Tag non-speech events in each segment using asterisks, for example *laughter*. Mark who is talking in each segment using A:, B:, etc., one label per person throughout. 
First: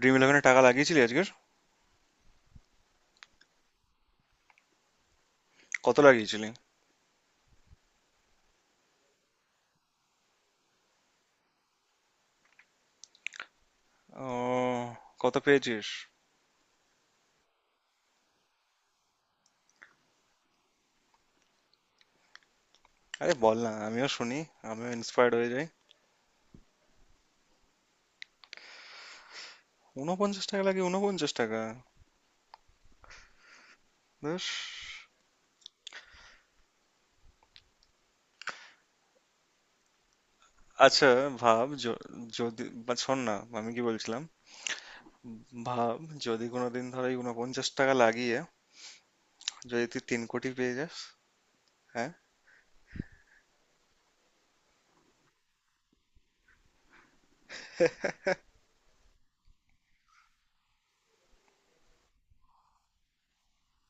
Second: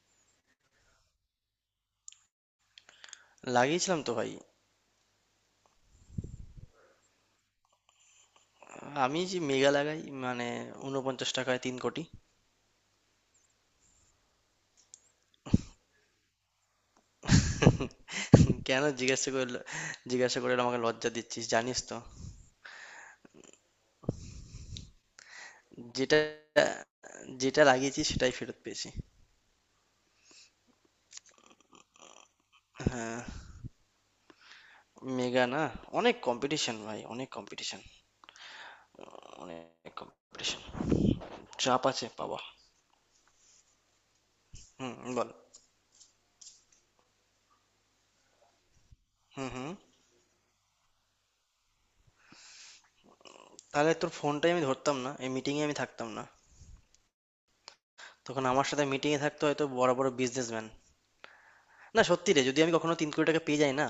A: Dream ইলেভেনে টাকা লাগিয়েছিলি আজকের?
B: লাগিয়েছিলাম তো ভাই।
A: কত লাগিয়েছিলি?
B: আমি যে মেগা লাগাই মানে ৪৯ টাকায় ৩ কোটি।
A: ও, কত পেয়েছিস?
B: *laughs* কেন জিজ্ঞাসা করলো? জিজ্ঞাসা করে আমাকে লজ্জা দিচ্ছিস জানিস তো।
A: আরে বল না, আমিও শুনি, আমিও ইন্সপায়ার্ড হয়ে যাই।
B: যেটা যেটা লাগিয়েছি সেটাই ফেরত পেয়েছি।
A: 49 টাকা লাগে, 49 টাকা?
B: আহ,
A: বেশ।
B: মেগা না, অনেক কম্পিটিশন ভাই, অনেক কম্পিটিশন, অনেক কম্পিটিশন,
A: আচ্ছা, ভাব
B: চাপ আছে বাবা।
A: যদি বা, শোন না, আমি কি বলছিলাম?
B: হুম, বল।
A: ভাব, যদি কোনোদিন ধর এই 49 টাকা লাগিয়ে
B: হুম, হুম।
A: যদি তুই 3 কোটি পেয়ে যাস। হ্যাঁ।
B: তাহলে তোর ফোনটাই আমি ধরতাম না, এই মিটিংয়ে আমি থাকতাম না। তখন আমার সাথে মিটিংয়ে থাকতো হয়তো বড় বড় বিজনেসম্যান। না সত্যি রে, যদি আমি কখনো ৩ কোটি টাকা পেয়ে যাই না,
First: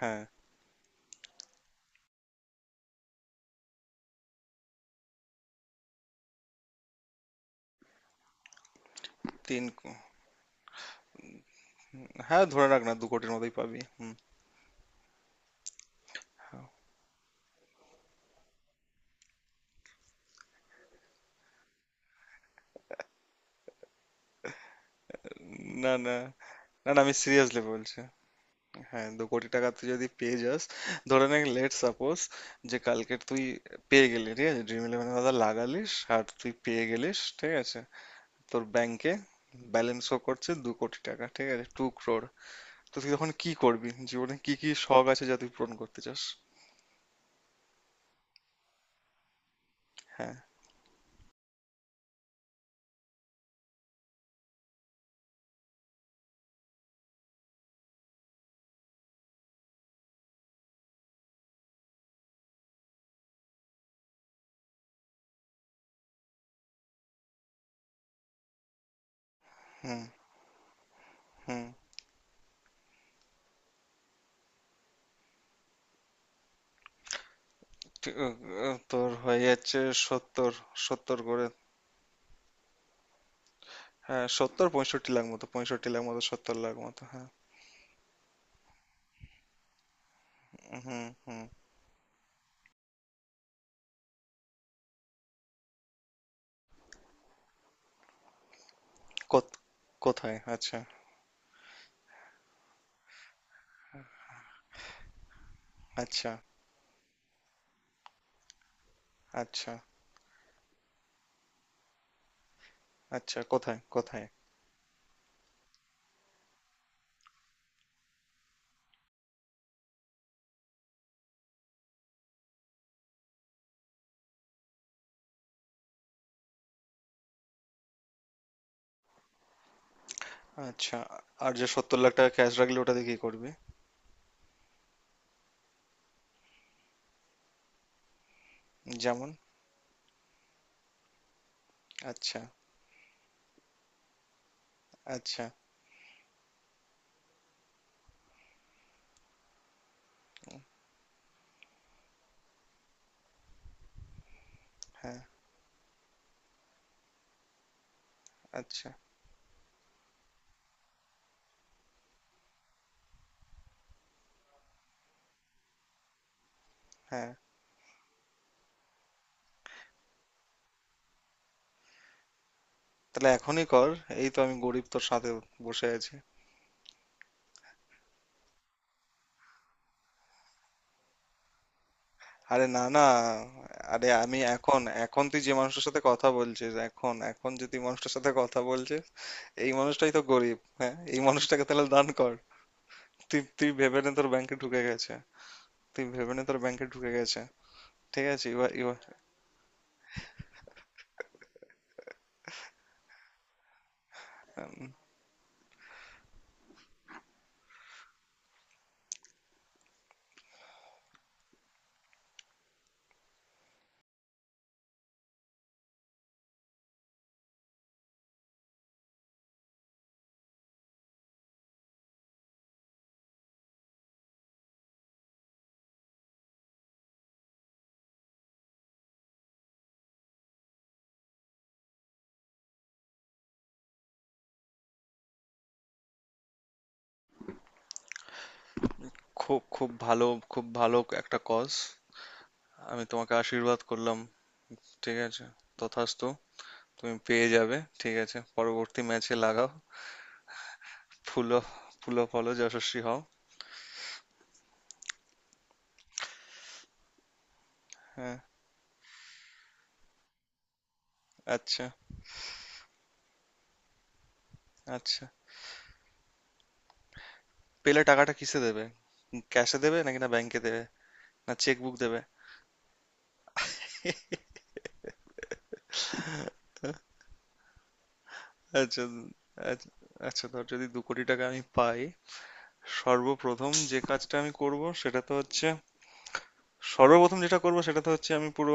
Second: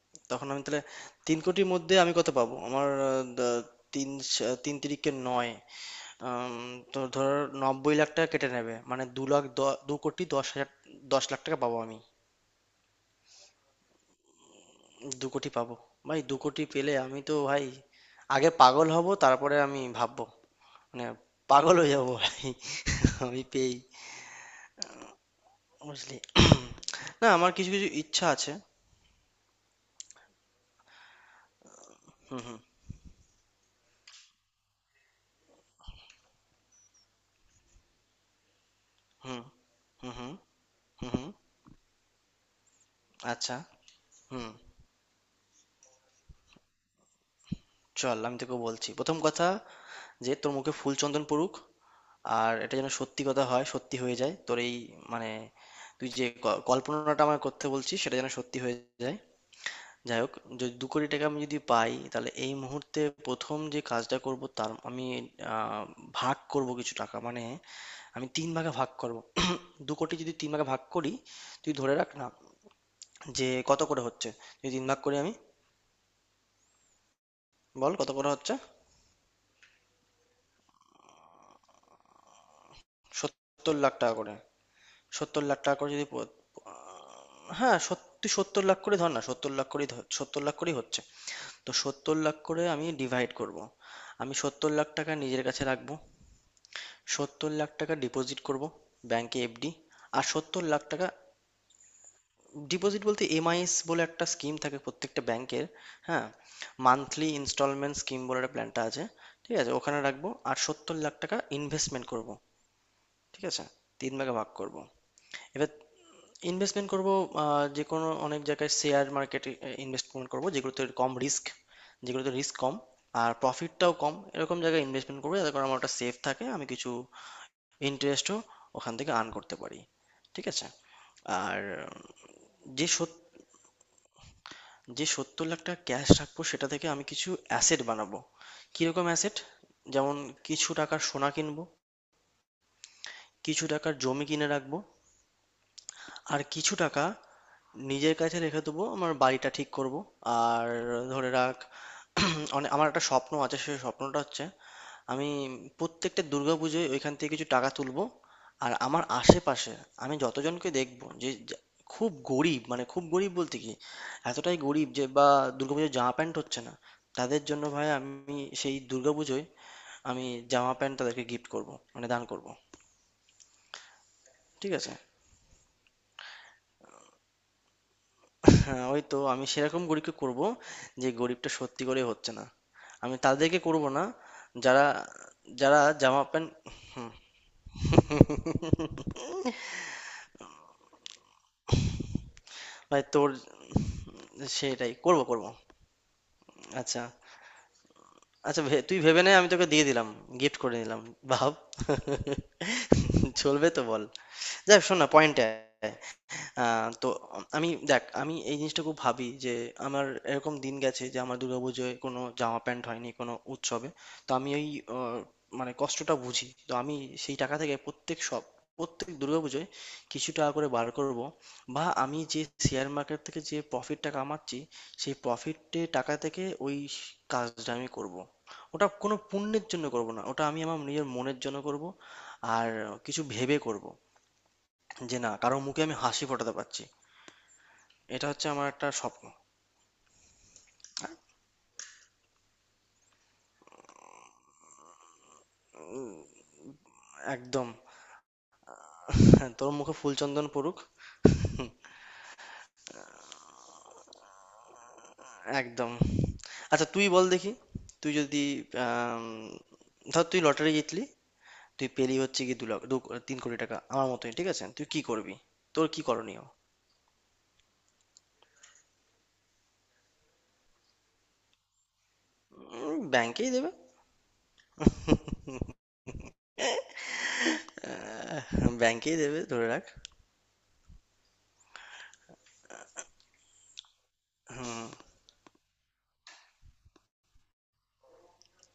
A: হ্যাঁ।
B: তখন আমি তাহলে ৩ কোটির মধ্যে আমি কত পাবো আমার তিন তিরিকে নয়, আম, তো ধর ৯০ লাখ টাকা কেটে নেবে, মানে
A: তিন কো-
B: ২ কোটি ১০ হাজার, ১০ লাখ টাকা পাবো আমি।
A: হ্যাঁ, ধরে রাখ না, 2 কোটির মতোই পাবি। হুম।
B: ২ কোটি পাবো। ভাই ২ কোটি পেলে আমি তো ভাই আগে পাগল হব, তারপরে আমি ভাববো, মানে পাগল হয়ে যাবো ভাই আমি পেয়েই,
A: না না
B: বুঝলি।
A: না, না, আমি
B: না আমার
A: সিরিয়াসলি
B: কিছু কিছু
A: বলছি।
B: ইচ্ছা আছে।
A: হ্যাঁ, 2 কোটি টাকা তুই যদি পেয়ে যাস, ধরে নে, লেট সাপোজ,
B: হুম, হুম,
A: যে কালকে তুই পেয়ে গেলি, ঠিক আছে? ড্রিম ইলেভেনের কথা লাগালিস আর তুই পেয়ে গেলিস, ঠিক আছে? তোর ব্যাংকে
B: hmm,
A: balance
B: hmm,
A: show
B: hmm,
A: করছে দু কোটি
B: হুম,
A: টাকা
B: হুম,
A: ঠিক আছে? টু ক্রোর। তো তুই তখন কি
B: আচ্ছা,
A: করবি? জীবনে
B: হুম।
A: কি কি শখ আছে যা তুই পূরণ করতে চাস?
B: চল আমি তোকে বলছি প্রথম কথা যে
A: হ্যাঁ।
B: তোর মুখে ফুল চন্দন পড়ুক, আর এটা যেন সত্যি কথা হয়, সত্যি হয়ে যায়, তোর এই মানে তুই যে কল্পনাটা আমায় করতে বলছিস সেটা যেন সত্যি হয়ে যায়। যাই হোক, যদি ২ কোটি টাকা আমি যদি পাই তাহলে এই মুহূর্তে প্রথম যে কাজটা করব তার আমি আহ, ভাগ করব কিছু টাকা, মানে আমি তিন ভাগে ভাগ করব। দু
A: হুম
B: কোটি যদি তিন ভাগে ভাগ করি,
A: হুম।
B: তুই ধরে রাখ না যে কত করে হচ্ছে, যদি তিন ভাগ করি আমি, বল কত করে হচ্ছে।
A: তোর হয়ে যাচ্ছে 70, 70 করে।
B: ৭০ লাখ টাকা
A: হ্যাঁ,
B: করে।
A: 70 65 লাখ
B: ৭০
A: মতো,
B: লাখ টাকা
A: পঁয়ষট্টি
B: করে,
A: লাখ মতো, 70 লাখ মতো, হ্যাঁ।
B: হ্যাঁ, তুই ৭০ লাখ করে ধর না, ৭০ লাখ করেই ধর, ৭০ লাখ করেই
A: হুম
B: হচ্ছে।
A: হুম।
B: তো ৭০ লাখ করে আমি ডিভাইড করব। আমি ৭০ লাখ টাকা নিজের কাছে রাখবো, ৭০ লাখ টাকা ডিপোজিট করব ব্যাংকে,
A: কোথ-
B: এফডি। আর
A: কোথায়?
B: ৭০
A: আচ্ছা।
B: লাখ টাকা, ডিপোজিট বলতে এমআইএস বলে একটা স্কিম থাকে প্রত্যেকটা ব্যাংকের। হ্যাঁ,
A: আচ্ছা।
B: মান্থলি ইনস্টলমেন্ট স্কিম বলে একটা প্ল্যানটা আছে। ঠিক আছে,
A: আচ্ছা।
B: ওখানে রাখবো। আর ৭০ লাখ টাকা ইনভেস্টমেন্ট করব।
A: আচ্ছা,
B: ঠিক আছে,
A: কোথায়
B: তিন
A: কোথায়?
B: ভাগে ভাগ করব এবার। ইনভেস্টমেন্ট করব যে কোনো অনেক জায়গায়, শেয়ার মার্কেটে ইনভেস্টমেন্ট করব, যেগুলোতে কম রিস্ক, যেগুলোতে রিস্ক কম আর প্রফিটটাও কম, এরকম জায়গায় ইনভেস্টমেন্ট করবো, যাতে করে আমার ওটা সেফ থাকে, আমি কিছু ইন্টারেস্টও ওখান থেকে আর্ন করতে পারি। ঠিক আছে।
A: আচ্ছা। আর
B: আর
A: যে 70 লাখ টাকা ক্যাশ রাখলে
B: যে
A: ওটা দিয়ে
B: সত
A: কি করবি?
B: যে ৭০ লাখ টাকা ক্যাশ রাখবো সেটা থেকে আমি কিছু অ্যাসেট বানাবো। কিরকম
A: যেমন?
B: অ্যাসেট? যেমন, কিছু টাকার সোনা কিনবো,
A: আচ্ছা।
B: কিছু টাকার জমি কিনে রাখবো,
A: আচ্ছা।
B: আর কিছু টাকা নিজের কাছে রেখে দেবো, আমার বাড়িটা ঠিক করব। আর ধরে রাখ, *clears throat* অনেক আমার একটা স্বপ্ন আছে, সেই স্বপ্নটা হচ্ছে
A: হ্যাঁ।
B: আমি প্রত্যেকটা দুর্গাপুজোয় ওইখান থেকে কিছু টাকা তুলবো। আর
A: আচ্ছা।
B: আমার আশেপাশে আমি যতজনকে দেখবো যে খুব গরিব, মানে খুব গরিব বলতে কি, এতটাই গরিব যে বা দুর্গাপুজোয় জামা প্যান্ট হচ্ছে না,
A: হ্যাঁ,
B: তাদের জন্য ভাই আমি সেই দুর্গাপুজোয় আমি জামা প্যান্ট তাদেরকে গিফট করব, মানে দান করব।
A: তাহলে এখনই কর, এই তো আমি
B: ঠিক
A: গরিব
B: আছে।
A: তোর সাথে বসে আছি।
B: হ্যাঁ, ওই তো আমি সেরকম গরিবকে করব, যে গরিবটা সত্যি করে হচ্ছে না
A: আরে না না।
B: আমি তাদেরকে করব না।
A: আরে আমি এখন
B: যারা
A: এখন তুই যে
B: যারা
A: মানুষটার সাথে
B: জামা
A: কথা
B: প্যান্ট,
A: বলছিস,
B: হুম।
A: এখন এখন যে তুই মানুষটার সাথে কথা বলছিস, এই মানুষটাই তো গরিব, হ্যাঁ, এই মানুষটাকে তাহলে দান কর।
B: ভাই তোর,
A: তুই তুই ভেবে নে, তোর ব্যাংকে ঢুকে
B: সেটাই
A: গেছে।
B: করব, করব।
A: তুই ভেবে নে, তোর ব্যাংকে
B: আচ্ছা,
A: ঢুকে গেছে। ঠিক আছে,
B: আচ্ছা,
A: এবার এবার।
B: তুই ভেবে নে আমি তোকে দিয়ে দিলাম, গিফট করে নিলাম, ভাব, চলবে তো বল। যাক,
A: উম,
B: শোন না, পয়েন্টে আয়। তো আমি দেখ, আমি এই জিনিসটা খুব ভাবি যে আমার এরকম দিন গেছে যে আমার দুর্গাপুজোয় কোনো জামা প্যান্ট হয়নি কোনো উৎসবে। তো আমি ওই আহ, মানে কষ্টটা বুঝি তো আমি। সেই টাকা থেকে প্রত্যেক দুর্গাপুজোয় কিছু টাকা করে বার করব, বা আমি যে শেয়ার মার্কেট থেকে যে প্রফিটটা কামাচ্ছি সেই প্রফিটে টাকা থেকে ওই কাজটা আমি করব। ওটা কোনো পুণ্যের জন্য করব না, ওটা আমি আমার নিজের মনের জন্য করব। আর কিছু ভেবে করব যে, না, কারো মুখে আমি হাসি ফোটাতে পারছি, এটা হচ্ছে আমার একটা স্বপ্ন।
A: খুব খুব ভালো, খুব ভালো একটা কজ। আমি তোমাকে আশীর্বাদ করলাম, ঠিক আছে? তথাস্তু, তুমি পেয়ে
B: একদম।
A: যাবে, ঠিক আছে? পরবর্তী ম্যাচে
B: হ্যাঁ,
A: লাগাও।
B: তোর মুখে ফুলচন্দন পড়ুক।
A: ফুলো
B: হুম।
A: ফুলো ফলো যশস্বী হও।
B: একদম। আচ্ছা তুই বল দেখি, তুই
A: হ্যাঁ।
B: যদি আম, ধর তুই লটারি জিতলি,
A: আচ্ছা।
B: তুই পেলি হচ্ছে কি দু লাখ দু ৩ কোটি টাকা আমার মতোই, ঠিক আছে? তুই কি
A: আচ্ছা।
B: করবি? তোর কি করণীয়?
A: পেলে টাকাটা কিসে দেবে? ক্যাশে দেবে নাকি, না ব্যাংকে দেবে, না চেক বুক দেবে?
B: ব্যাংকেই দেবে। আহ,
A: আচ্ছা
B: ব্যাংকেই দেবে ধরে রাখ।
A: আচ্ছা। আচ্ছা, ধর যদি 2 কোটি টাকা আমি পাই, সর্বপ্রথম যে কাজটা আমি
B: হুম,
A: করব সেটা তো হচ্ছে, সর্বপ্রথম যেটা করব সেটা তো হচ্ছে, আমি পুরো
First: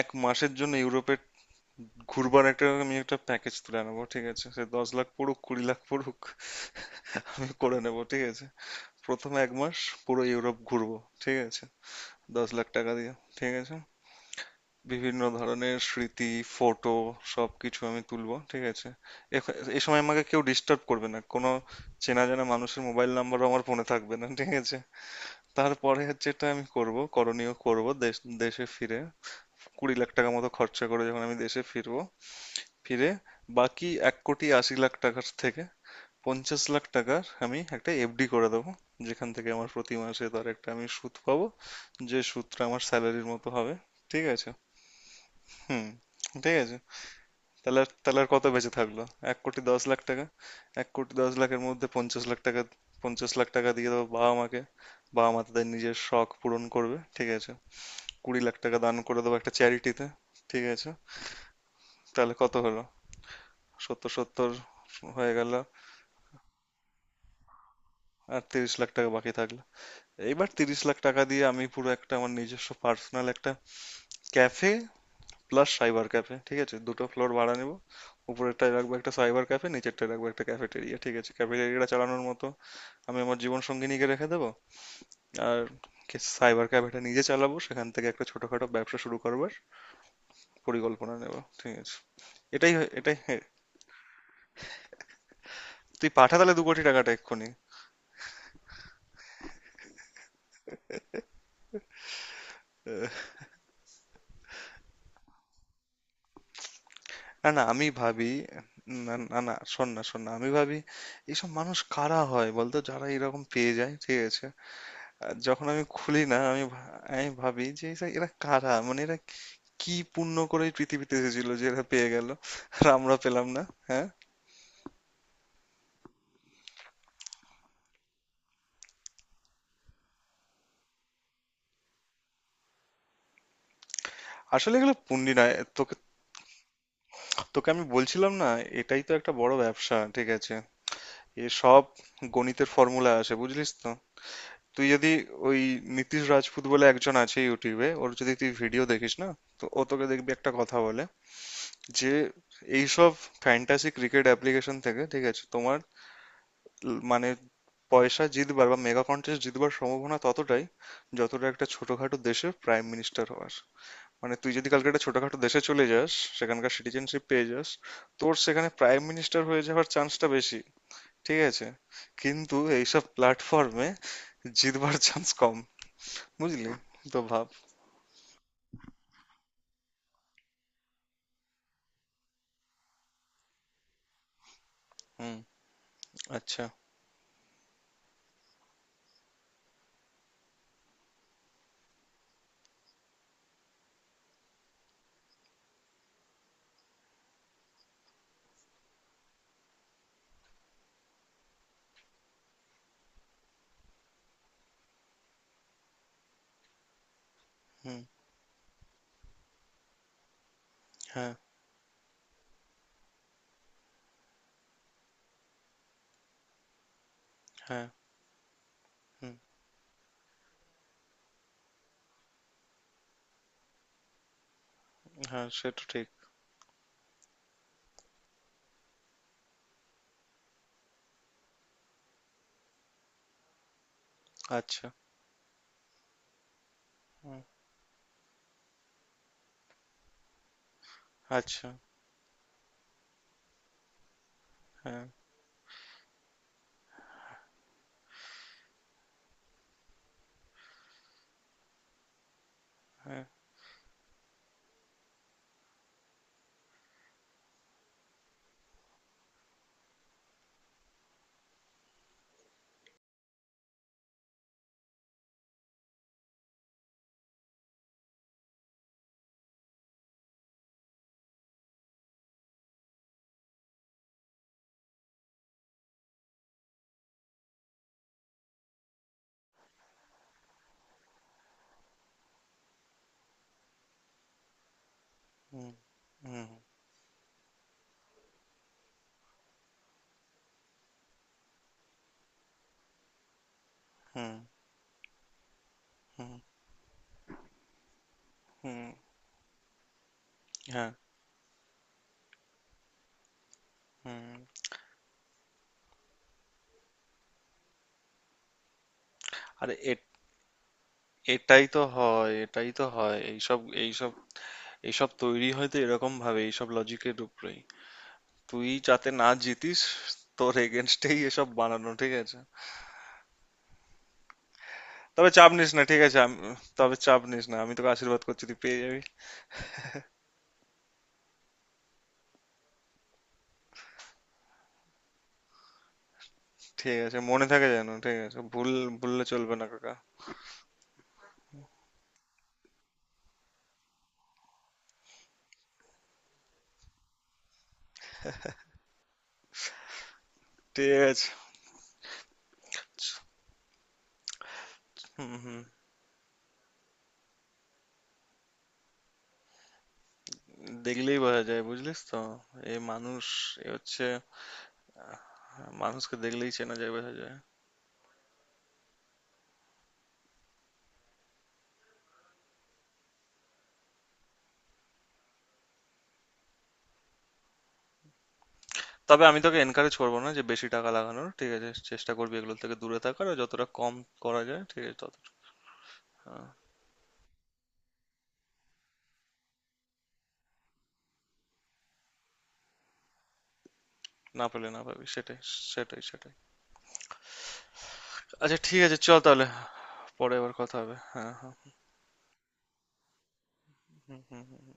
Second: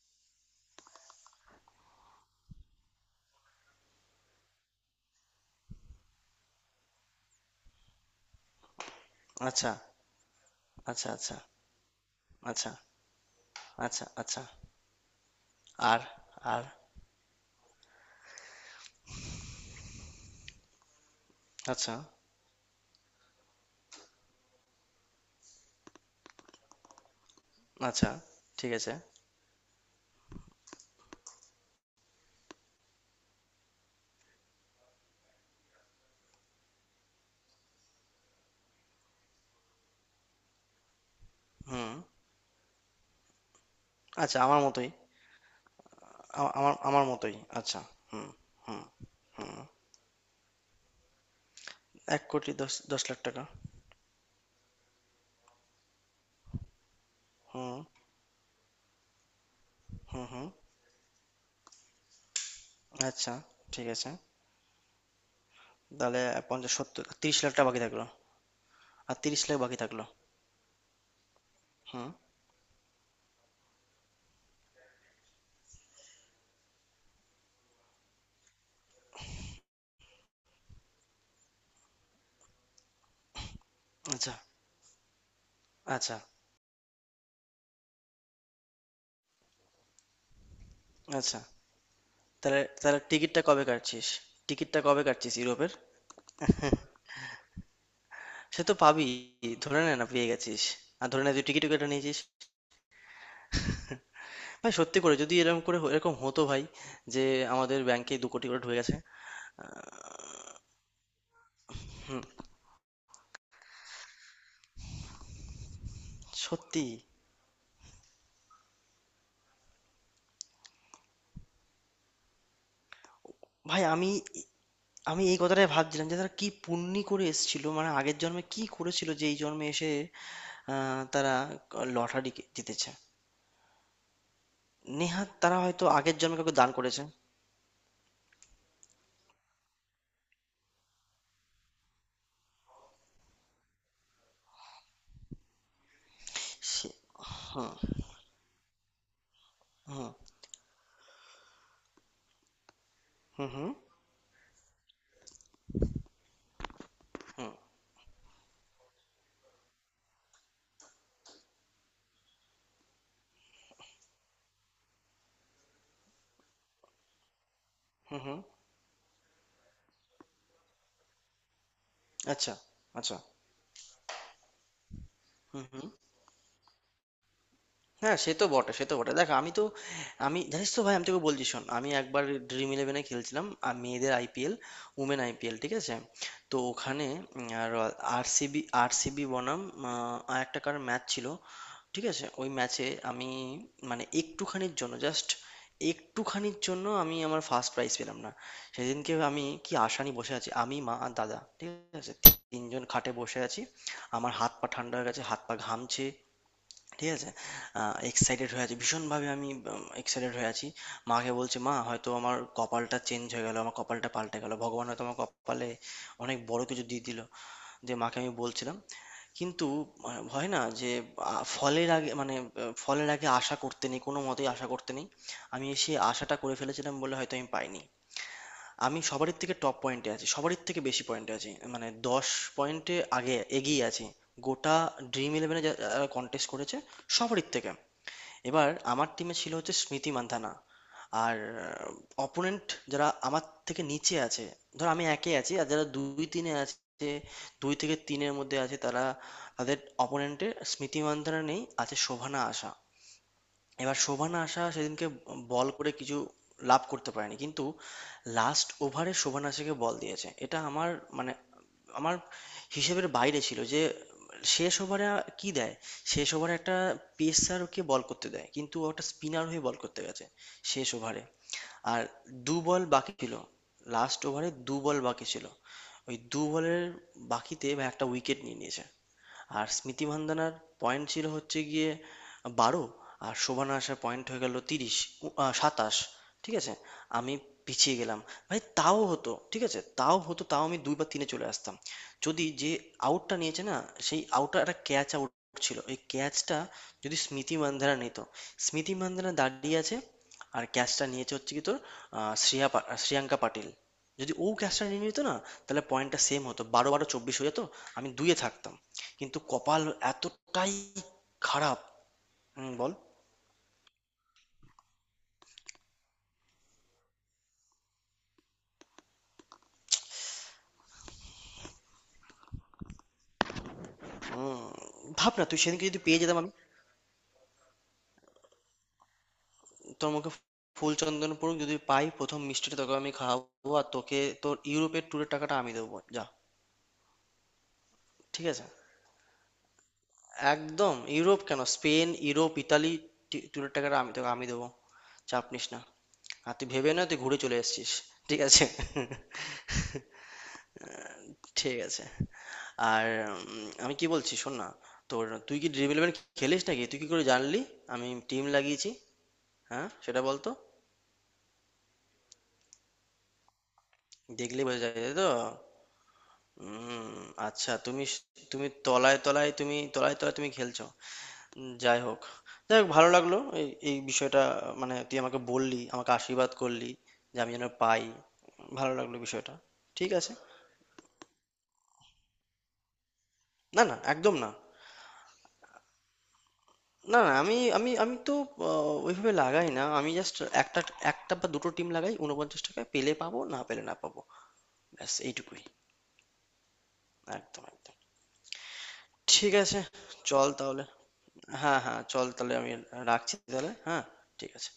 A: এক মাসের জন্য ইউরোপে ঘুরবার একটা, আমি একটা প্যাকেজ তুলে আনবো, ঠিক আছে? সে 10 লাখ পড়ুক, 20 লাখ পড়ুক, করে নেবো, ঠিক আছে। প্রথম এক
B: আচ্ছা,
A: মাস পুরো ইউরোপ ঘুরবো,
B: আচ্ছা, আচ্ছা,
A: ঠিক আছে, দশ লাখ
B: আচ্ছা,
A: টাকা দিয়ে, ঠিক আছে।
B: আচ্ছা, আচ্ছা,
A: বিভিন্ন ধরনের
B: আর,
A: স্মৃতি,
B: আর,
A: ফটো, সবকিছু আমি তুলবো, ঠিক আছে। এই সময় আমাকে কেউ ডিস্টার্ব করবে না, কোনো
B: আচ্ছা,
A: চেনা জানা মানুষের মোবাইল নাম্বারও আমার ফোনে থাকবে না, ঠিক আছে। তারপরে যেটা আমি করব, করণীয় করব,
B: আচ্ছা,
A: দেশ, দেশে
B: ঠিক আছে,
A: ফিরে, 20 লাখ টাকা মতো খরচা করে যখন আমি দেশে ফিরবো, ফিরে, বাকি 1 কোটি 80 লাখ টাকার থেকে 50 লাখ টাকার আমি একটা এফডি করে দেবো, যেখান থেকে আমার প্রতি মাসে তার একটা আমি সুদ পাবো,
B: হুম,
A: যে সুদটা আমার স্যালারির মতো হবে, ঠিক
B: আচ্ছা
A: আছে।
B: আমার মতোই,
A: হুম।
B: আ-
A: ঠিক
B: আমার
A: আছে।
B: আমার মতোই, আচ্ছা।
A: তাহলে
B: হুম,
A: আর কত বেঁচে
B: হুম,
A: থাকলো? এক
B: হুম,
A: কোটি দশ লাখ টাকা 1 কোটি 10 লাখের মধ্যে
B: এক
A: পঞ্চাশ লাখ
B: কোটি
A: টাকা
B: দশ দশ লাখ
A: পঞ্চাশ
B: টাকা,
A: লাখ টাকা দিয়ে দেবো বাবা মাকে, বাবা মা তাদের নিজের শখ পূরণ করবে, ঠিক আছে।
B: হুম,
A: 20 লাখ টাকা দান করে দেবো একটা চ্যারিটিতে,
B: হুম, হুম,
A: ঠিক আছে। তাহলে কত হলো?
B: আচ্ছা, ঠিক
A: 70,
B: আছে।
A: 70 হয়ে গেল।
B: তাহলে ৫০ ৭০ ৩০ লাখ টাকা বাকি থাকলো।
A: আর 30 লাখ টাকা
B: আর
A: বাকি
B: ৩০ লাখ
A: থাকলো।
B: বাকি থাকলো।
A: এইবার 30 লাখ টাকা দিয়ে আমি পুরো
B: হুম,
A: একটা আমার নিজস্ব পার্সোনাল একটা ক্যাফে প্লাস সাইবার ক্যাফে, ঠিক আছে। দুটো ফ্লোর ভাড়া নেব, উপরেরটায় রাখবো একটা সাইবার ক্যাফে, নিচেরটায় রাখবো একটা ক্যাফেটেরিয়া, ঠিক আছে। ক্যাফেটেরিয়াটা চালানোর মতো আমি আমার জীবন সঙ্গিনীকে রেখে
B: আচ্ছা,
A: দেবো, আর
B: আচ্ছা,
A: সাইবার ক্যাফেটা নিজে চালাবো, সেখান থেকে একটা ছোটখাটো ব্যবসা শুরু করবার পরিকল্পনা নেব,
B: আচ্ছা।
A: ঠিক আছে।
B: তাহলে তাহলে
A: এটাই, হ্যাঁ।
B: টিকিটটা কবে কাটছিস? টিকিটটা কবে কাটছিস ইউরোপের?
A: তুই পাঠা তাহলে 2 কোটি টাকাটা এক্ষুনি।
B: সে তো পাবি, ধরে নে না পেয়ে গেছিস, আর ধরে নে তুই টিকিটও কেটে নিয়েছিস। ভাই সত্যি করে যদি এরকম করে এরকম হতো ভাই, যে
A: না, না,
B: আমাদের
A: আমি
B: ব্যাংকে দু
A: ভাবি,
B: কোটি করে ঢুকে গেছে।
A: না, না, না, শোন না, শোন না, আমি ভাবি এইসব মানুষ কারা হয় বলতো, যারা এরকম পেয়ে যায়, ঠিক আছে? আর যখন আমি খুলি না, আমি
B: সত্যি,
A: আমি ভাবি যে এরা, এরা কারা, মানে এরা কি পুণ্য করে এই পৃথিবীতে এসেছিল যে এরা পেয়ে গেল আর আমরা পেলাম না?
B: ভাই
A: হ্যাঁ।
B: আমি আমি এই কথাটাই ভাবছিলাম যে তারা কি পুণ্যি করে এসেছিল মানে আগের জন্মে কি করেছিল যে এই জন্মে এসে তারা লটারি জিতেছে।
A: আসলে এগুলো
B: নেহাত
A: পুণ্যি নয়,
B: তারা হয়তো
A: তোকে,
B: আগের জন্মে কাউকে দান করেছে।
A: তোকে আমি বলছিলাম না, এটাই তো একটা বড় ব্যবসা, ঠিক আছে। এ সব গণিতের ফর্মুলা আসে, বুঝলিস তো? তুই যদি ওই নীতিশ রাজপুত বলে
B: সে-
A: একজন আছে
B: হুম,
A: ইউটিউবে, ওর যদি তুই ভিডিও দেখিস না, তো ও তোকে,
B: হুম,
A: দেখবি একটা কথা বলে, যে এইসব
B: hmm, hmm,
A: fantasy cricket application থেকে, ঠিক আছে, তোমার মানে
B: হুম,
A: পয়সা জিতবার বা মেগা কন্টেস্ট জিতবার সম্ভাবনা ততটাই, যতটা একটা ছোটখাটো দেশের প্রাইম মিনিস্টার হওয়ার। মানে তুই যদি কালকে একটা ছোটখাটো দেশে চলে যাস, সেখানকার সিটিজেনশিপ পেয়ে যাস,
B: হুম,
A: তোর
B: হুম,
A: সেখানে প্রাইম মিনিস্টার হয়ে যাওয়ার চান্সটা বেশি, ঠিক আছে।
B: আচ্ছা,
A: কিন্তু এইসব
B: আচ্ছা,
A: প্ল্যাটফর্মে জিতবার চান্স কম,
B: হুম, হুম।
A: বুঝলি? তো ভাব।
B: হ্যাঁ, সে তো বটে, সে তো বটে। দেখ আমি তো, আমি জানিস তো ভাই, আমি তোকে বলছি, শোন, আমি একবার ড্রিম ইলেভেনে খেলছিলাম আর মেয়েদের আইপিএল, উমেন
A: হুম।
B: আইপিএল, ঠিক আছে? তো
A: আচ্ছা।
B: ওখানে আর আরসিবি আরসিবি বনাম আর একটা, কার ম্যাচ ছিল, ঠিক আছে? ওই ম্যাচে আমি, মানে একটুখানির জন্য জাস্ট, একটুখানির জন্য আমি আমার ফার্স্ট প্রাইজ পেলাম না। সেদিনকে আমি কি আশা নিয়ে বসে আছি, আমি মা আর দাদা, ঠিক আছে, তিনজন খাটে বসে আছি। আমার হাত পা ঠান্ডা হয়ে গেছে, হাত পা ঘামছে, ঠিক আছে,
A: হুম।
B: এক্সাইটেড হয়ে আছি ভীষণভাবে, আমি এক্সাইটেড হয়ে আছি। মাকে
A: হ্যাঁ।
B: বলছি মা, হয়তো আমার কপালটা চেঞ্জ হয়ে গেল, আমার কপালটা পাল্টে গেল, ভগবান হয়তো আমার কপালে অনেক বড় কিছু দিয়ে দিল,
A: হ্যাঁ।
B: যে মাকে আমি বলছিলাম।
A: হুম।
B: কিন্তু, মানে হয় না যে, ফলের আগে, মানে ফলের আগে আশা করতে নেই, কোনো মতেই আশা করতে নেই।
A: হ্যাঁ,
B: আমি
A: সে তো
B: সেই
A: ঠিক।
B: আশাটা করে ফেলেছিলাম বলে হয়তো আমি পাইনি। আমি সবারই থেকে টপ পয়েন্টে আছি, সবারই থেকে বেশি পয়েন্টে আছি, মানে ১০ পয়েন্টে আগে এগিয়ে আছি, গোটা
A: আচ্ছা।
B: ড্রিম ইলেভেনে যারা কন্টেস্ট করেছে
A: হুম।
B: সবারই থেকে। এবার আমার টিমে ছিল হচ্ছে স্মৃতি মান্ধানা, আর
A: আচ্ছা।
B: অপোনেন্ট যারা আমার থেকে নিচে আছে, ধর
A: হ্যাঁ।
B: আমি একে আছি আর যারা দুই তিনে আছে, দুই থেকে তিনের মধ্যে আছে, তারা, তাদের অপোনেন্টের স্মৃতি মান্ধানা নেই, আছে শোভনা আশা।
A: হ্যাঁ।
B: এবার শোভন আশা সেদিনকে বল করে কিছু লাভ করতে পারেনি, কিন্তু লাস্ট ওভারে শোভন আশাকে বল দিয়েছে, এটা আমার মানে আমার হিসেবের বাইরে ছিল যে শেষ ওভারে কি দেয়, শেষ ওভারে একটা পেসারকে বল করতে দেয়, কিন্তু ও একটা স্পিনার হয়ে বল করতে গেছে শেষ ওভারে। আর দু বল বাকি ছিল, লাস্ট ওভারে দু বল বাকি ছিল, ওই দু বলের বাকিতে ভাই একটা উইকেট নিয়ে নিয়েছে। আর স্মৃতি মান্দানার পয়েন্ট ছিল হচ্ছে গিয়ে ১২, আর শোভনা আসার পয়েন্ট হয়ে গেল ৩০,
A: হুম
B: ২৭,
A: হুম
B: ঠিক আছে। আমি পিছিয়ে গেলাম। ভাই তাও হতো, ঠিক আছে, তাও হতো, তাও আমি দুই বা তিনে চলে আসতাম, যদি যে আউটটা নিয়েছে না, সেই
A: হুম
B: আউটটা একটা ক্যাচ আউট ছিল, ওই
A: হুম
B: ক্যাচটা যদি স্মৃতি মান্ধানা নিত,
A: হুম
B: স্মৃতি মান্ধানা দাঁড়িয়ে আছে আর
A: হ্যাঁ
B: ক্যাচটা নিয়েছে হচ্ছে কি তোর শ্রেয়াঙ্কা পাটিল,
A: হুম।
B: যদি ও ক্যাচটা নিয়ে নিত না, তাহলে পয়েন্টটা সেম হতো, ১২ ১২ ২৪ হয়ে যেত, আমি দুইয়ে থাকতাম। কিন্তু
A: আরে
B: কপাল
A: এ,
B: এতটাই
A: এটাই
B: খারাপ।
A: তো হয়, এটাই
B: হুম,
A: তো
B: বল।
A: হয়, এইসব, এইসব, এইসব তৈরি হয় তো এরকম ভাবে, এইসব লজিকের উপরেই তুই যাতে না জিতিস, তোর এগেনস্টেই এসব বানানো, ঠিক আছে।
B: হুম।
A: তবে
B: ভাব না,
A: চাপ
B: তুই
A: নিস না,
B: সেদিনকে
A: ঠিক
B: যদি
A: আছে,
B: পেয়ে যেতাম আমি,
A: তবে চাপ নিস না, আমি তোকে আশীর্বাদ করছি তুই পেয়ে যাবি।
B: তোর মুখে ফুল চন্দন পড়ুক, যদি পাই প্রথম মিষ্টিটা তোকে আমি খাওয়াবো আর তোকে তোর ইউরোপের ট্যুরের টাকাটা আমি দেবো, যা।
A: ঠিক আছে, মনে থাকে যেন, ঠিক আছে?
B: ঠিক আছে।
A: ভুললে চলবে না, কাকা।
B: একদম, ইউরোপ কেন, স্পেন, ইউরোপ, ইতালি ট্যুরের টাকাটা আমি তোকে আমি দেবো, চাপ নিস না, আর তুই ভেবে না তুই ঘুরে চলে এসেছিস, ঠিক আছে। *laughs*
A: ঠিক আছে।
B: ঠিক আছে। আর আমি কি বলছি শোন না,
A: হুম হুম।
B: তুই কি ড্রিম ইলেভেন খেলিস নাকি, তুই কি করে জানলি আমি টিম লাগিয়েছি? হ্যাঁ, সেটা বলতো।
A: দেখলেই বোঝা যায়, বুঝলিস তো? এ মানুষ, এ হচ্ছে,
B: দেখলেই বোঝা যায়, তাই তো।
A: মানুষকে দেখলেই চেনা যায়, বোঝা
B: উম,
A: যায়।
B: আচ্ছা তুমি তুমি তলায় তলায় তুমি খেলছো। উম, যাই হোক যাই হোক ভালো লাগলো, এই এই বিষয়টা, মানে তুই আমাকে বললি, আমাকে আশীর্বাদ করলি যে আমি যেন পাই, ভালো লাগলো
A: তবে আমি
B: বিষয়টা।
A: তোকে এনকারেজ
B: ঠিক
A: করবো না
B: আছে,
A: যে বেশি টাকা লাগানোর, ঠিক আছে। চেষ্টা করবি এগুলো থেকে দূরে থাকার, আর যতটা
B: না
A: কম
B: না, একদম
A: করা
B: না,
A: যায় ঠিক আছে, তত।
B: না না, আমি, আমি তো ওইভাবে লাগাই না, আমি জাস্ট একটা একটা বা দুটো টিম লাগাই, ৪৯ টাকায়, পেলে পাবো, না পেলে না পাবো,
A: না পেলে না পাবি,
B: ব্যাস
A: সেটাই,
B: এইটুকুই।
A: সেটাই, সেটাই।
B: একদম, একদম।
A: আচ্ছা, ঠিক আছে, চল তাহলে,
B: ঠিক আছে,
A: পরে
B: চল
A: আবার কথা
B: তাহলে।
A: হবে। হ্যাঁ হ্যাঁ।
B: হ্যাঁ, হ্যাঁ, চল তাহলে, আমি রাখছি তাহলে,
A: হুম
B: হ্যাঁ।
A: হুম
B: ঠিক আছে।
A: হুম।